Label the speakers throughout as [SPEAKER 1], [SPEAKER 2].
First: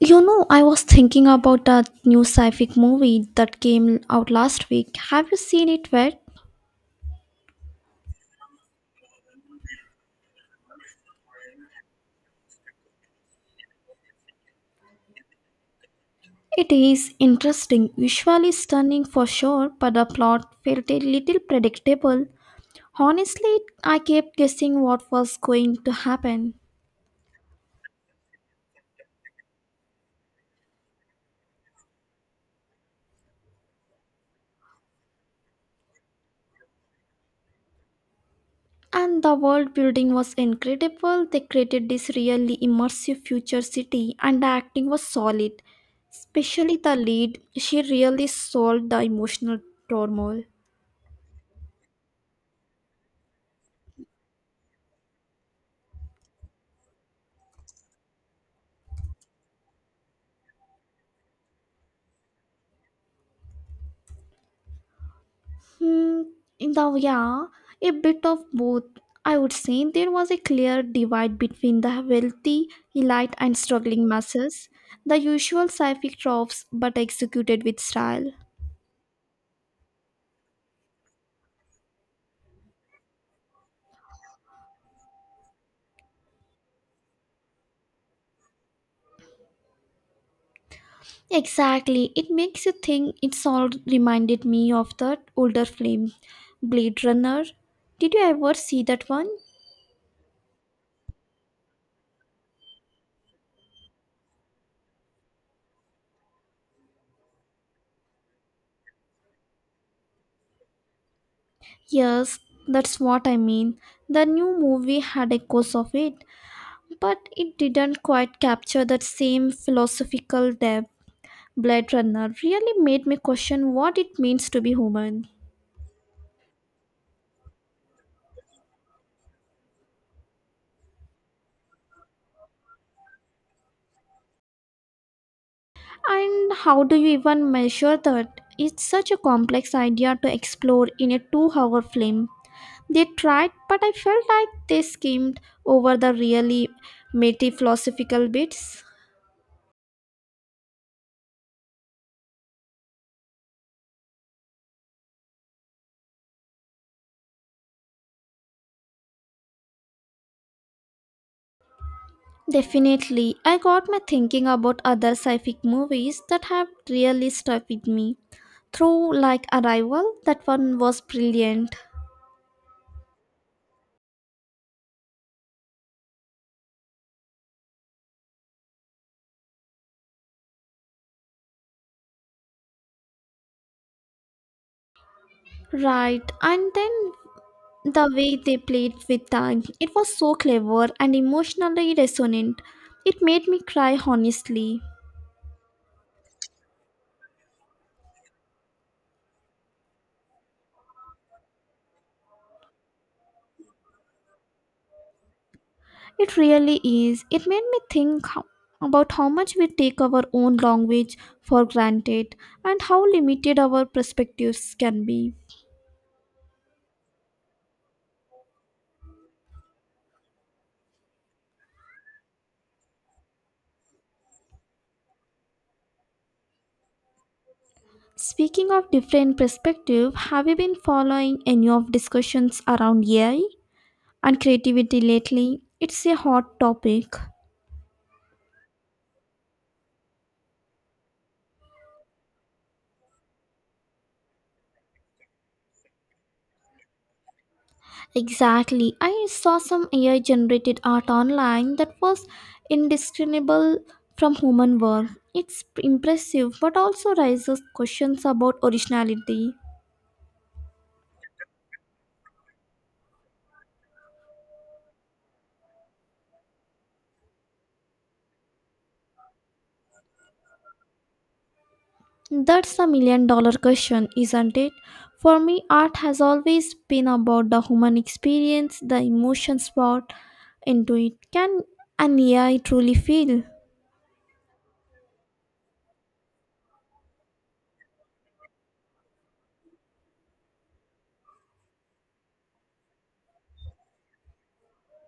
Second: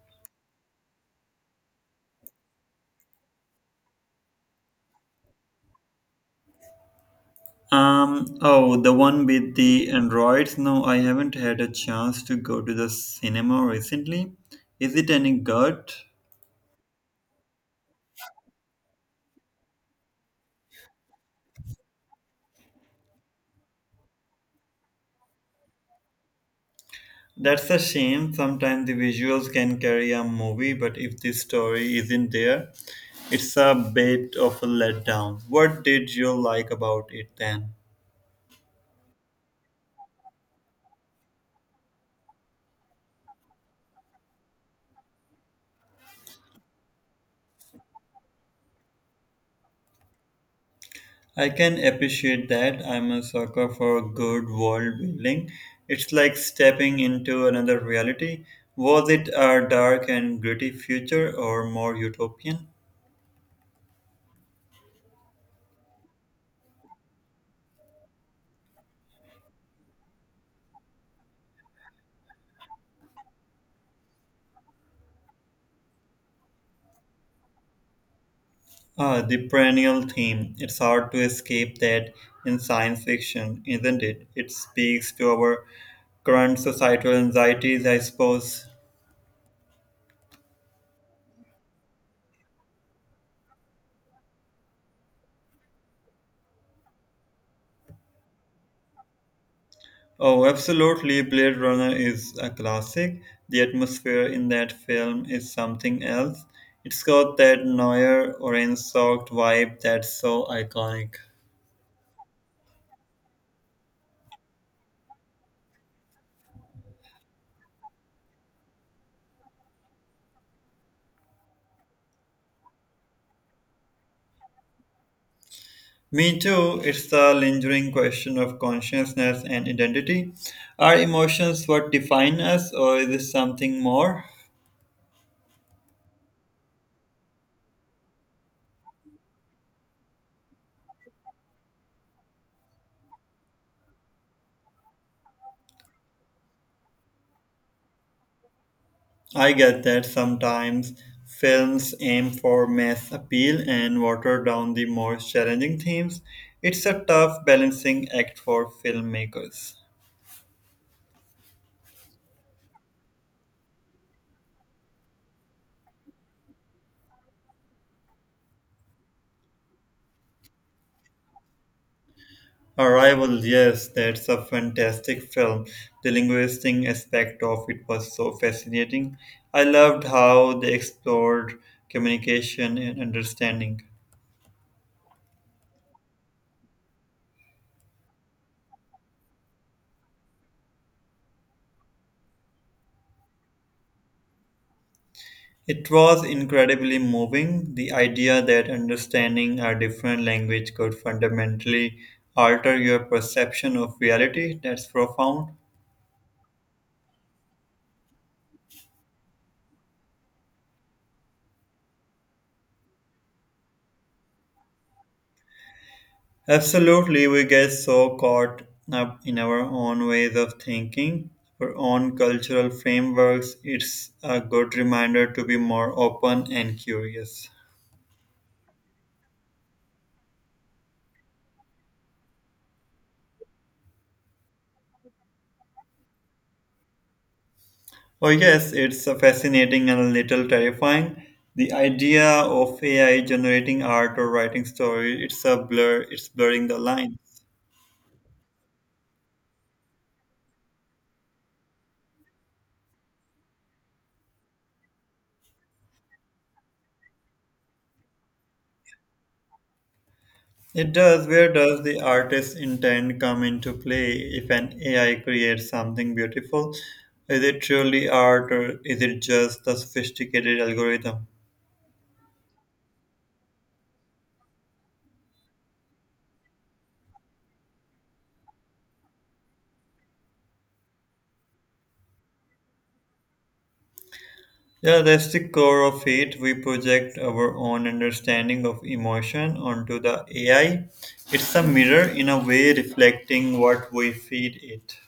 [SPEAKER 1] You know, I was thinking about that new sci-fi movie that came out last week. Have you seen it yet?
[SPEAKER 2] Oh, the one with the androids? No, I haven't had a chance to go to the cinema recently. Is it any good?
[SPEAKER 1] It is interesting, visually stunning for sure, but the plot felt a little predictable. Honestly, I kept guessing what was going to happen.
[SPEAKER 2] That's a shame. Sometimes the visuals can carry a movie, but if the story isn't there, it's a bit of a letdown. What did you like about it then?
[SPEAKER 1] And the world building was incredible. They created this really immersive future city, and the acting was solid. Especially the lead, she really sold the emotional turmoil.
[SPEAKER 2] I can appreciate that. I'm a sucker for good world building. It's like stepping into another reality. Was it a dark and gritty future or more utopian?
[SPEAKER 1] Hmm, yeah, a bit of both. I would say there was a clear divide between the wealthy elite and struggling masses, the usual sci-fi tropes but executed with style.
[SPEAKER 2] Ah, the perennial theme. It's hard to escape that in science fiction, isn't it? It speaks to our current societal anxieties, I suppose.
[SPEAKER 1] Exactly, it makes you think. It's all reminded me of that older film, Blade Runner. Did you ever see that one?
[SPEAKER 2] Oh, absolutely. Blade Runner is a classic. The atmosphere in that film is something else. It's got that Neuer orange soaked vibe that's so iconic.
[SPEAKER 1] Yes, that's what I mean. The new movie had echoes of it, but it didn't quite capture that same philosophical depth. Blade Runner really made me question what it means to be human.
[SPEAKER 2] Me too. It's the lingering question of consciousness and identity. Are emotions what define us, or is it something more?
[SPEAKER 1] And how do you even measure that? It's such a complex idea to explore in a 2-hour film. They tried, but I felt like they skimmed over the really meaty philosophical bits.
[SPEAKER 2] I get that sometimes films aim for mass appeal and water down the more challenging themes. It's a tough balancing act for filmmakers.
[SPEAKER 1] Definitely, I got my thinking about other sci fi movies that have really stuck with me. Through like Arrival, that one was brilliant.
[SPEAKER 2] Arrival, yes, that's a fantastic film. The linguistic aspect of it was so fascinating. I loved how they explored communication and understanding.
[SPEAKER 1] Right, and then the way they played with time, it was so clever and emotionally resonant. It made me cry honestly.
[SPEAKER 2] It was incredibly moving, the idea that understanding a different language could fundamentally alter your perception of reality. That's profound.
[SPEAKER 1] It really is. It made me think how, about how much we take our own language for granted and how limited our perspectives can be.
[SPEAKER 2] Absolutely, we get so caught up in our own ways of thinking, our own cultural frameworks. It's a good reminder to be more open and curious.
[SPEAKER 1] Speaking of different perspective, have you been following any of discussions around AI and creativity lately? It's a hot topic.
[SPEAKER 2] Oh, yes, it's fascinating and a little terrifying. The idea of AI generating art or writing story, it's blurring the lines.
[SPEAKER 1] Exactly. I saw some AI generated art online that was indiscernible from human work. It's impressive but also raises questions about originality.
[SPEAKER 2] It does. Where does the artist's intent come into play if an AI creates something beautiful? Is it truly art or is it just a sophisticated algorithm?
[SPEAKER 1] That's $1 million question, isn't it? For me, art has always been about the human experience, the emotions brought into it. Can an AI truly feel?
[SPEAKER 2] Yeah, that's the core of it. We project our own understanding of emotion onto the AI. It's a mirror in a way reflecting what we feed it.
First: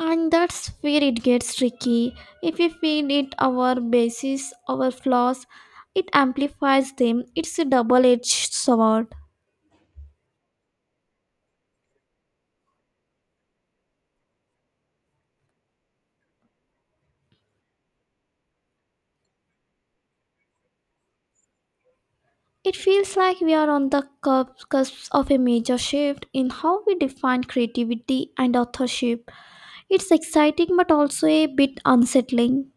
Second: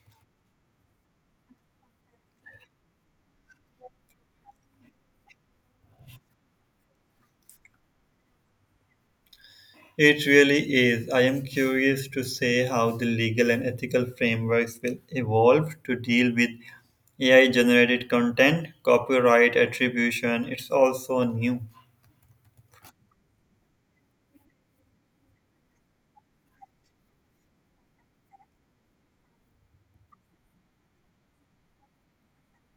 [SPEAKER 1] And that's where it gets tricky. If we feed it our bases, our flaws, it amplifies them. It's a double edged sword.
[SPEAKER 2] It really is. I am curious to see how the legal and ethical frameworks will evolve to deal with AI generated content, copyright attribution. It's also new.
[SPEAKER 1] It feels like we are on the cusp of a major shift in how we define creativity and authorship. It's exciting but also a bit unsettling.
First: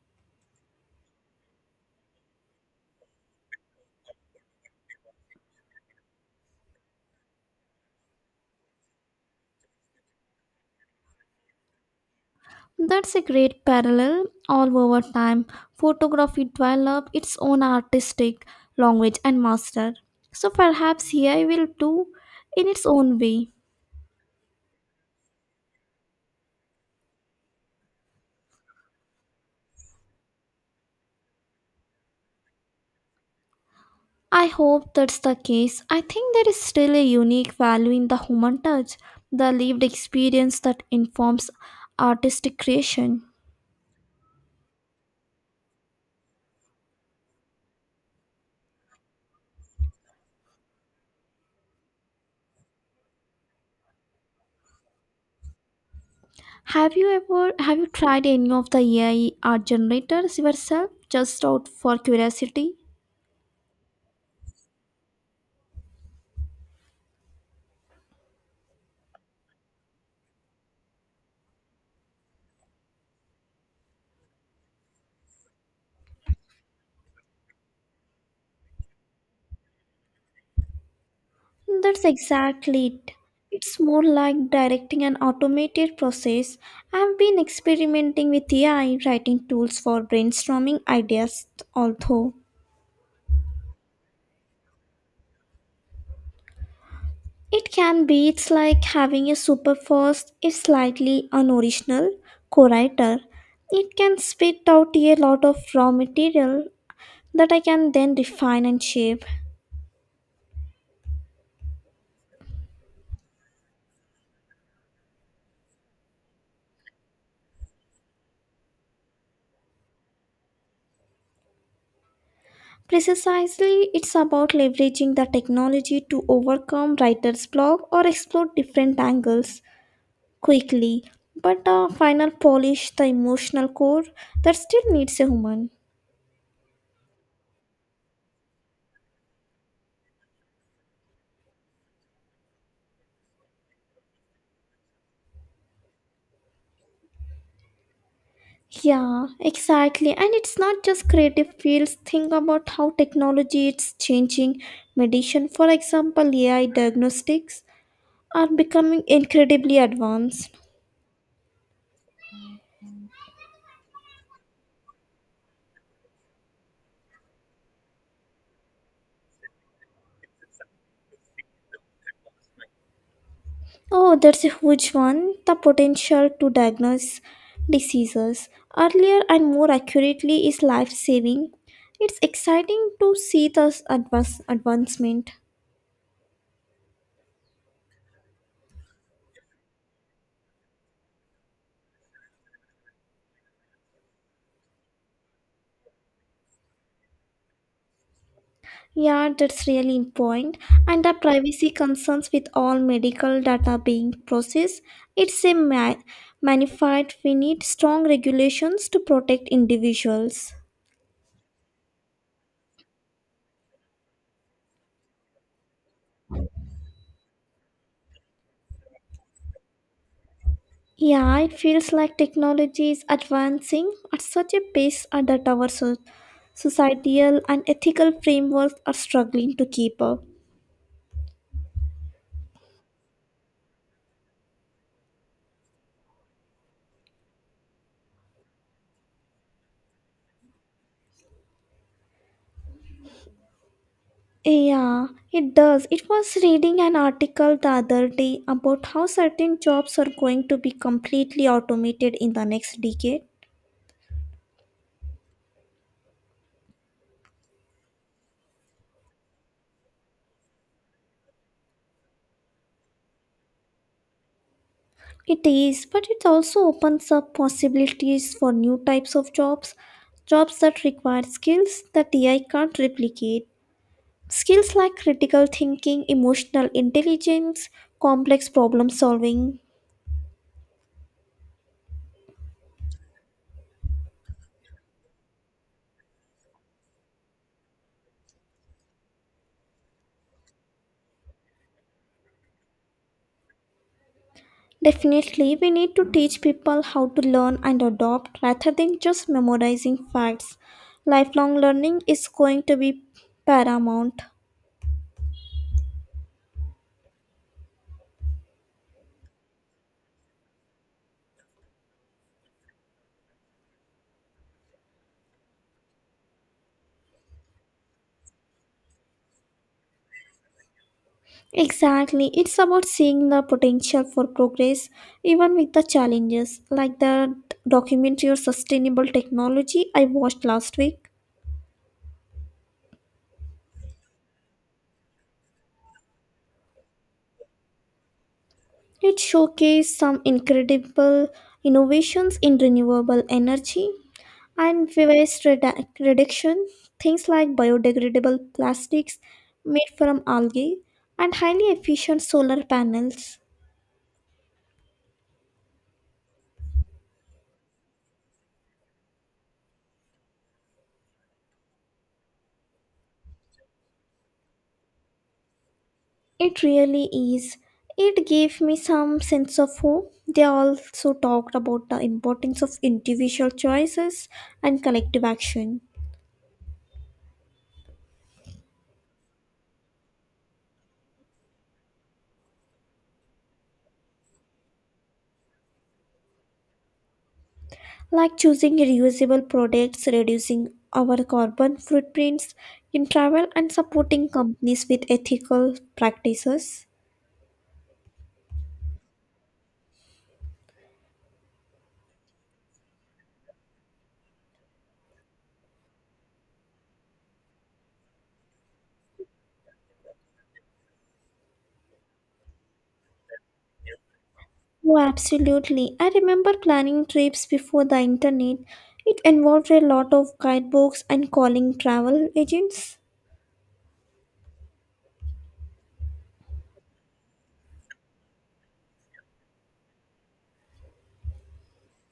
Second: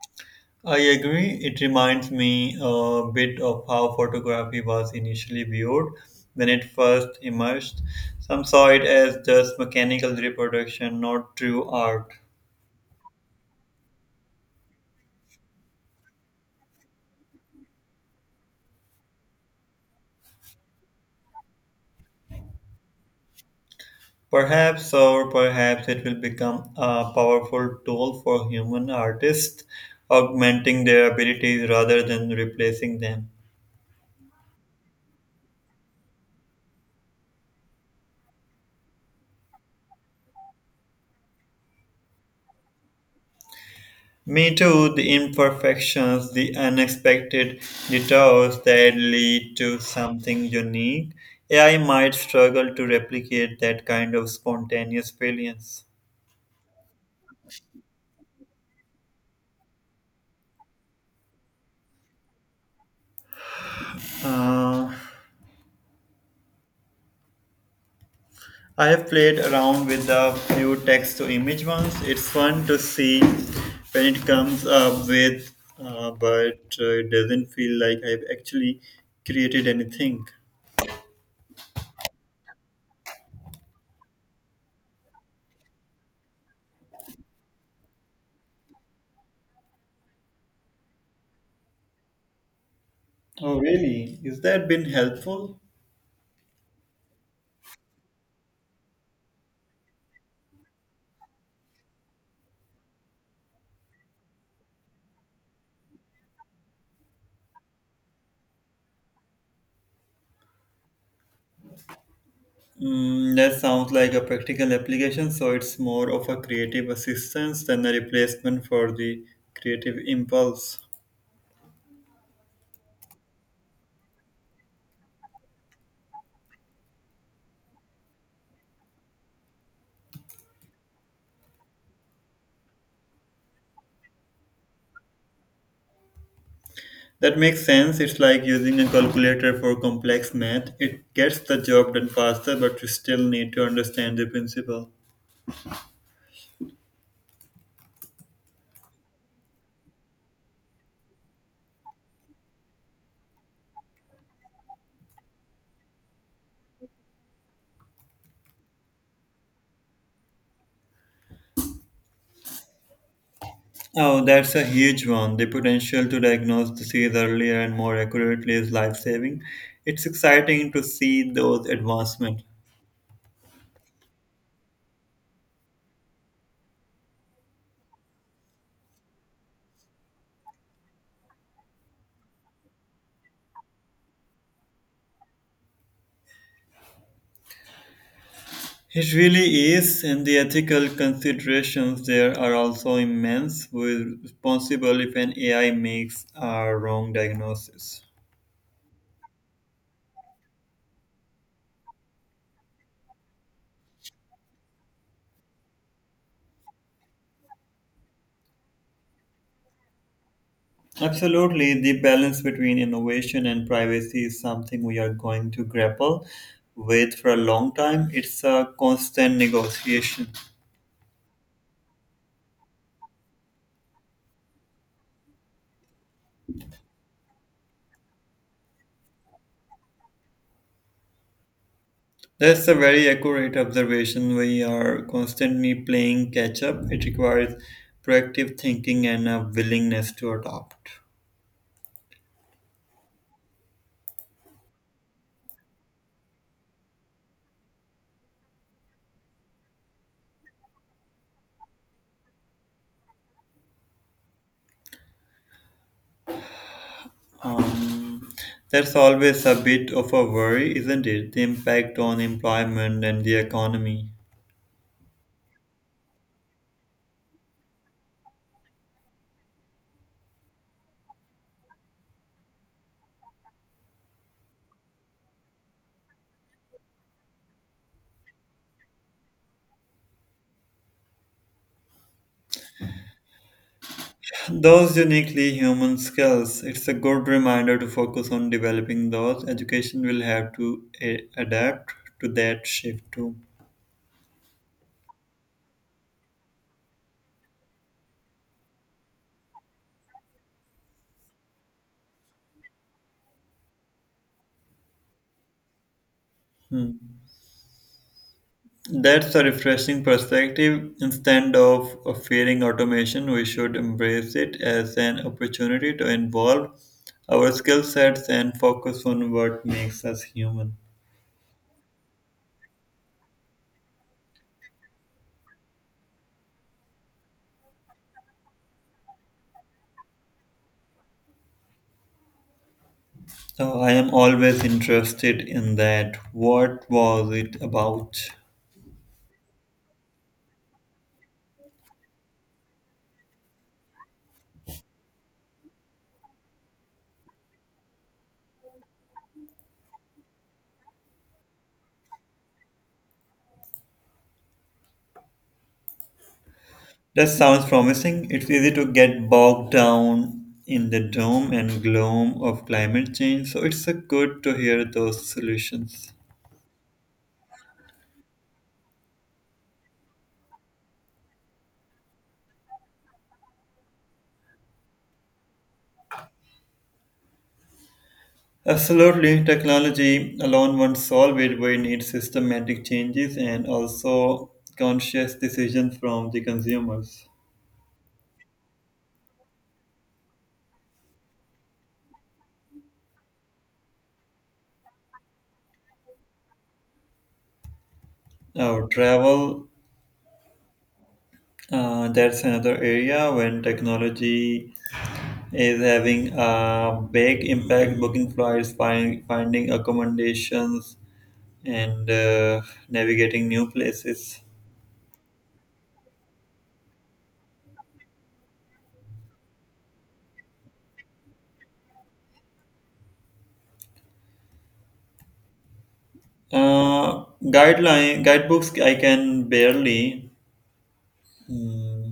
[SPEAKER 2] I agree. It reminds me a bit of how photography was initially viewed when it first emerged. Some saw it as just mechanical reproduction, not true art.
[SPEAKER 1] That's a great parallel. All over time, photography developed its own artistic language and master. So perhaps AI will do in its own way.
[SPEAKER 2] Perhaps, or perhaps it will become a powerful tool for human artists, augmenting their abilities rather than replacing them.
[SPEAKER 1] I hope that's the case. I think there is still a unique value in the human touch, the lived experience that informs artistic creation.
[SPEAKER 2] Me too, the imperfections, the unexpected detours that lead to something unique. AI might struggle to replicate that kind of spontaneous brilliance.
[SPEAKER 1] Have you tried any of the AI art generators yourself just out for curiosity?
[SPEAKER 2] Uh, I have played around with a few text to image ones. It's fun to see when it comes up with, but it doesn't feel like I've actually created anything.
[SPEAKER 1] That's exactly it. It's more like directing an automated process. I've been experimenting with AI writing tools for brainstorming ideas, although
[SPEAKER 2] Oh, really? Is that been helpful?
[SPEAKER 1] it can be it's like having a super fast, if slightly unoriginal, co-writer. It can spit out a lot of raw material that I can then refine and shape.
[SPEAKER 2] That sounds like a practical application, so it's more of a creative assistance than a replacement for the creative impulse.
[SPEAKER 1] Precisely, it's about leveraging the technology to overcome writer's block or explore different angles quickly, but a final polish the emotional core that still needs a human.
[SPEAKER 2] That makes sense. It's like using a calculator for complex math. It gets the job done faster, but you still need to understand the principle.
[SPEAKER 1] Yeah, exactly. And it's not just creative fields. Think about how technology is changing medicine. For example, AI diagnostics are becoming incredibly advanced.
[SPEAKER 2] Oh, that's a huge one. The potential to diagnose disease earlier and more accurately is life saving. It's exciting to see those advancements.
[SPEAKER 1] Oh, that's a huge one. The potential to diagnose diseases earlier and more accurately is life saving. It's exciting to see this advancement.
[SPEAKER 2] It really is, and the ethical considerations there are also immense. We're responsible if an AI makes a wrong diagnosis.
[SPEAKER 1] Yeah, that's really important. And the privacy concerns with all medical data being processed, it's a magnified. We need strong regulations to protect individuals.
[SPEAKER 2] Absolutely, the balance between innovation and privacy is something we are going to grapple with for a long time. It's a constant negotiation.
[SPEAKER 1] Yeah, it feels like technology is advancing at such a pace and that our societal and ethical frameworks are struggling to keep up.
[SPEAKER 2] That's a very accurate observation. We are constantly playing catch up. It requires proactive thinking and a willingness to adopt.
[SPEAKER 1] Yeah, it does. It was reading an article the other day about how certain jobs are going to be completely automated in the next decade.
[SPEAKER 2] Um, that's always a bit of a worry, isn't it? The impact on employment and the economy.
[SPEAKER 1] It is, but it also opens up possibilities for new types of jobs, jobs that require skills that AI can't replicate. Skills like critical thinking, emotional intelligence, complex problem solving.
[SPEAKER 2] Those uniquely human skills, it's a good reminder to focus on developing those. Education will have to adapt to that shift too.
[SPEAKER 1] Definitely, we need to teach people how to learn and adopt rather than just memorizing facts. Lifelong learning is going to be paramount.
[SPEAKER 2] Hmm. That's a refreshing perspective. Instead of fearing automation, we should embrace it as an opportunity to involve our skill sets and focus on what makes us human.
[SPEAKER 1] Exactly, it's about seeing the potential for progress even with the challenges, like the documentary on sustainable technology I watched last week.
[SPEAKER 2] So I am always interested in that. What was it about?
[SPEAKER 1] It showcased some incredible innovations in renewable energy and waste reduction, things like biodegradable plastics made from algae and highly efficient solar panels.
[SPEAKER 2] That sounds promising. It's easy to get bogged down in the doom and gloom of climate change, so it's good to hear those solutions.
[SPEAKER 1] It really is. It gave me some sense of hope. They also talked about the importance of individual choices and collective action,
[SPEAKER 2] Absolutely, technology alone won't solve it. We need systematic changes and also conscious decisions from the consumers.
[SPEAKER 1] like choosing reusable products, reducing our carbon footprints in travel, and supporting companies with ethical practices.
[SPEAKER 2] Our travel, that's another area when technology is having a big impact booking flights finding accommodations and navigating new places.
[SPEAKER 1] Oh, absolutely. I remember planning trips before the internet. It involved a lot of guidebooks and calling travel agents.
[SPEAKER 2] Uh, guideline guidebooks I can barely, mm,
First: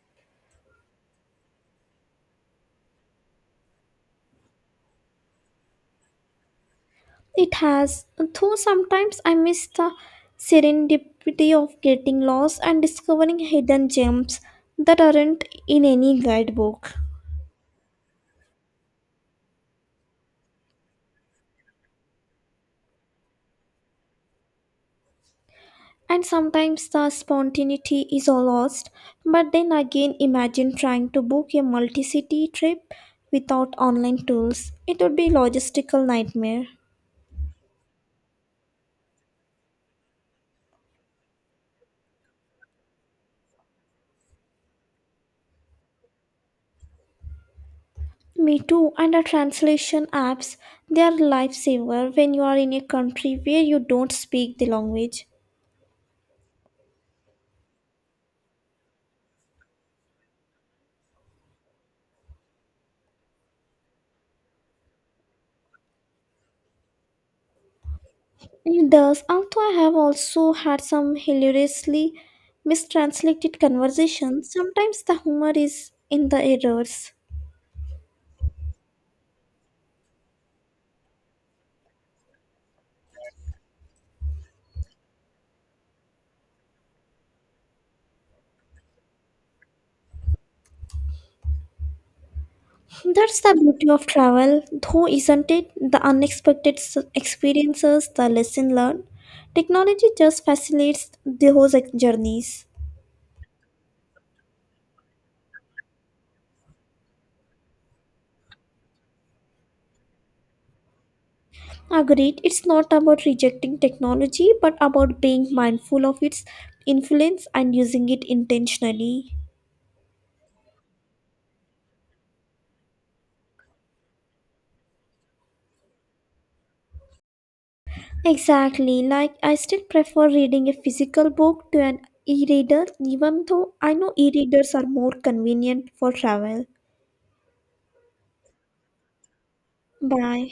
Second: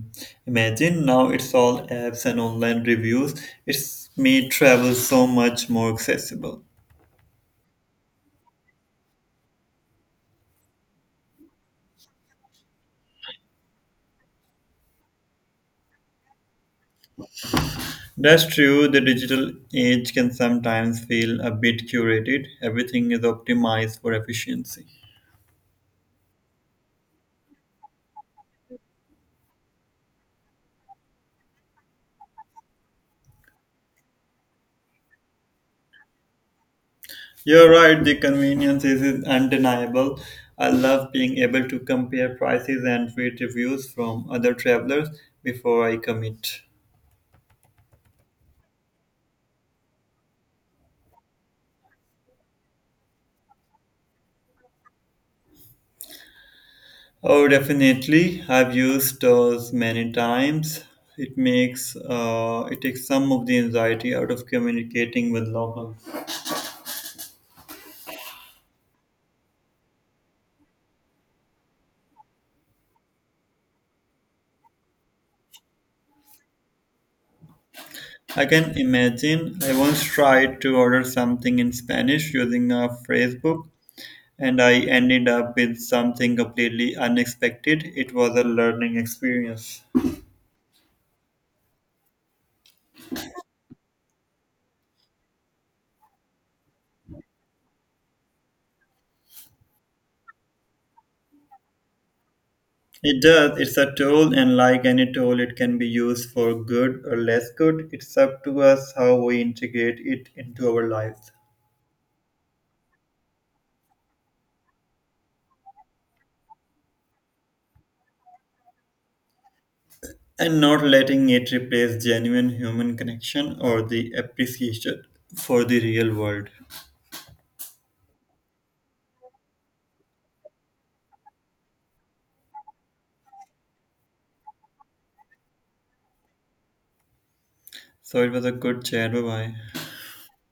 [SPEAKER 2] imagine now, it's all apps and online reviews. It's made travel so much more accessible.
[SPEAKER 1] It has, though sometimes I miss the serendipity of getting lost and discovering hidden gems that aren't in any guidebook.
[SPEAKER 2] That's true, the digital age can sometimes feel a bit curated, everything is optimized for efficiency.
[SPEAKER 1] And sometimes the spontaneity is all lost, but then again, imagine trying to book a multi city trip without online tools. It would be a logistical nightmare.
[SPEAKER 2] You're right, the convenience is undeniable. I love being able to compare prices and read reviews from other travelers before I commit.
[SPEAKER 1] Me too, and the translation apps, they are lifesaver when you are in a country where you don't speak the language.
[SPEAKER 2] Oh, definitely. I've used those many times. It makes it takes some of the anxiety out of communicating with locals.
[SPEAKER 1] It does, although I have also had some hilariously mistranslated conversations, sometimes the humor is in the errors.
[SPEAKER 2] I can imagine. I once tried to order something in Spanish using a phrase book, and I ended up with something completely unexpected. It was a learning experience.
[SPEAKER 1] That's the beauty of travel, though, isn't it? The unexpected experiences, the lesson learned. Technology just facilitates those journeys.
[SPEAKER 2] It does. It's a tool, and like any tool, it can be used for good or less good. It's up to us how we integrate it into our lives
[SPEAKER 1] Agreed, it's not about rejecting technology but about being mindful of its influence and using it intentionally.
[SPEAKER 2] and not letting it replace genuine human connection or the appreciation for the real world.
[SPEAKER 1] Exactly, like I still prefer reading a physical book to an e reader, even though I know e readers are more convenient for travel.
[SPEAKER 2] So it was a good chat. Bye bye.
[SPEAKER 1] Bye.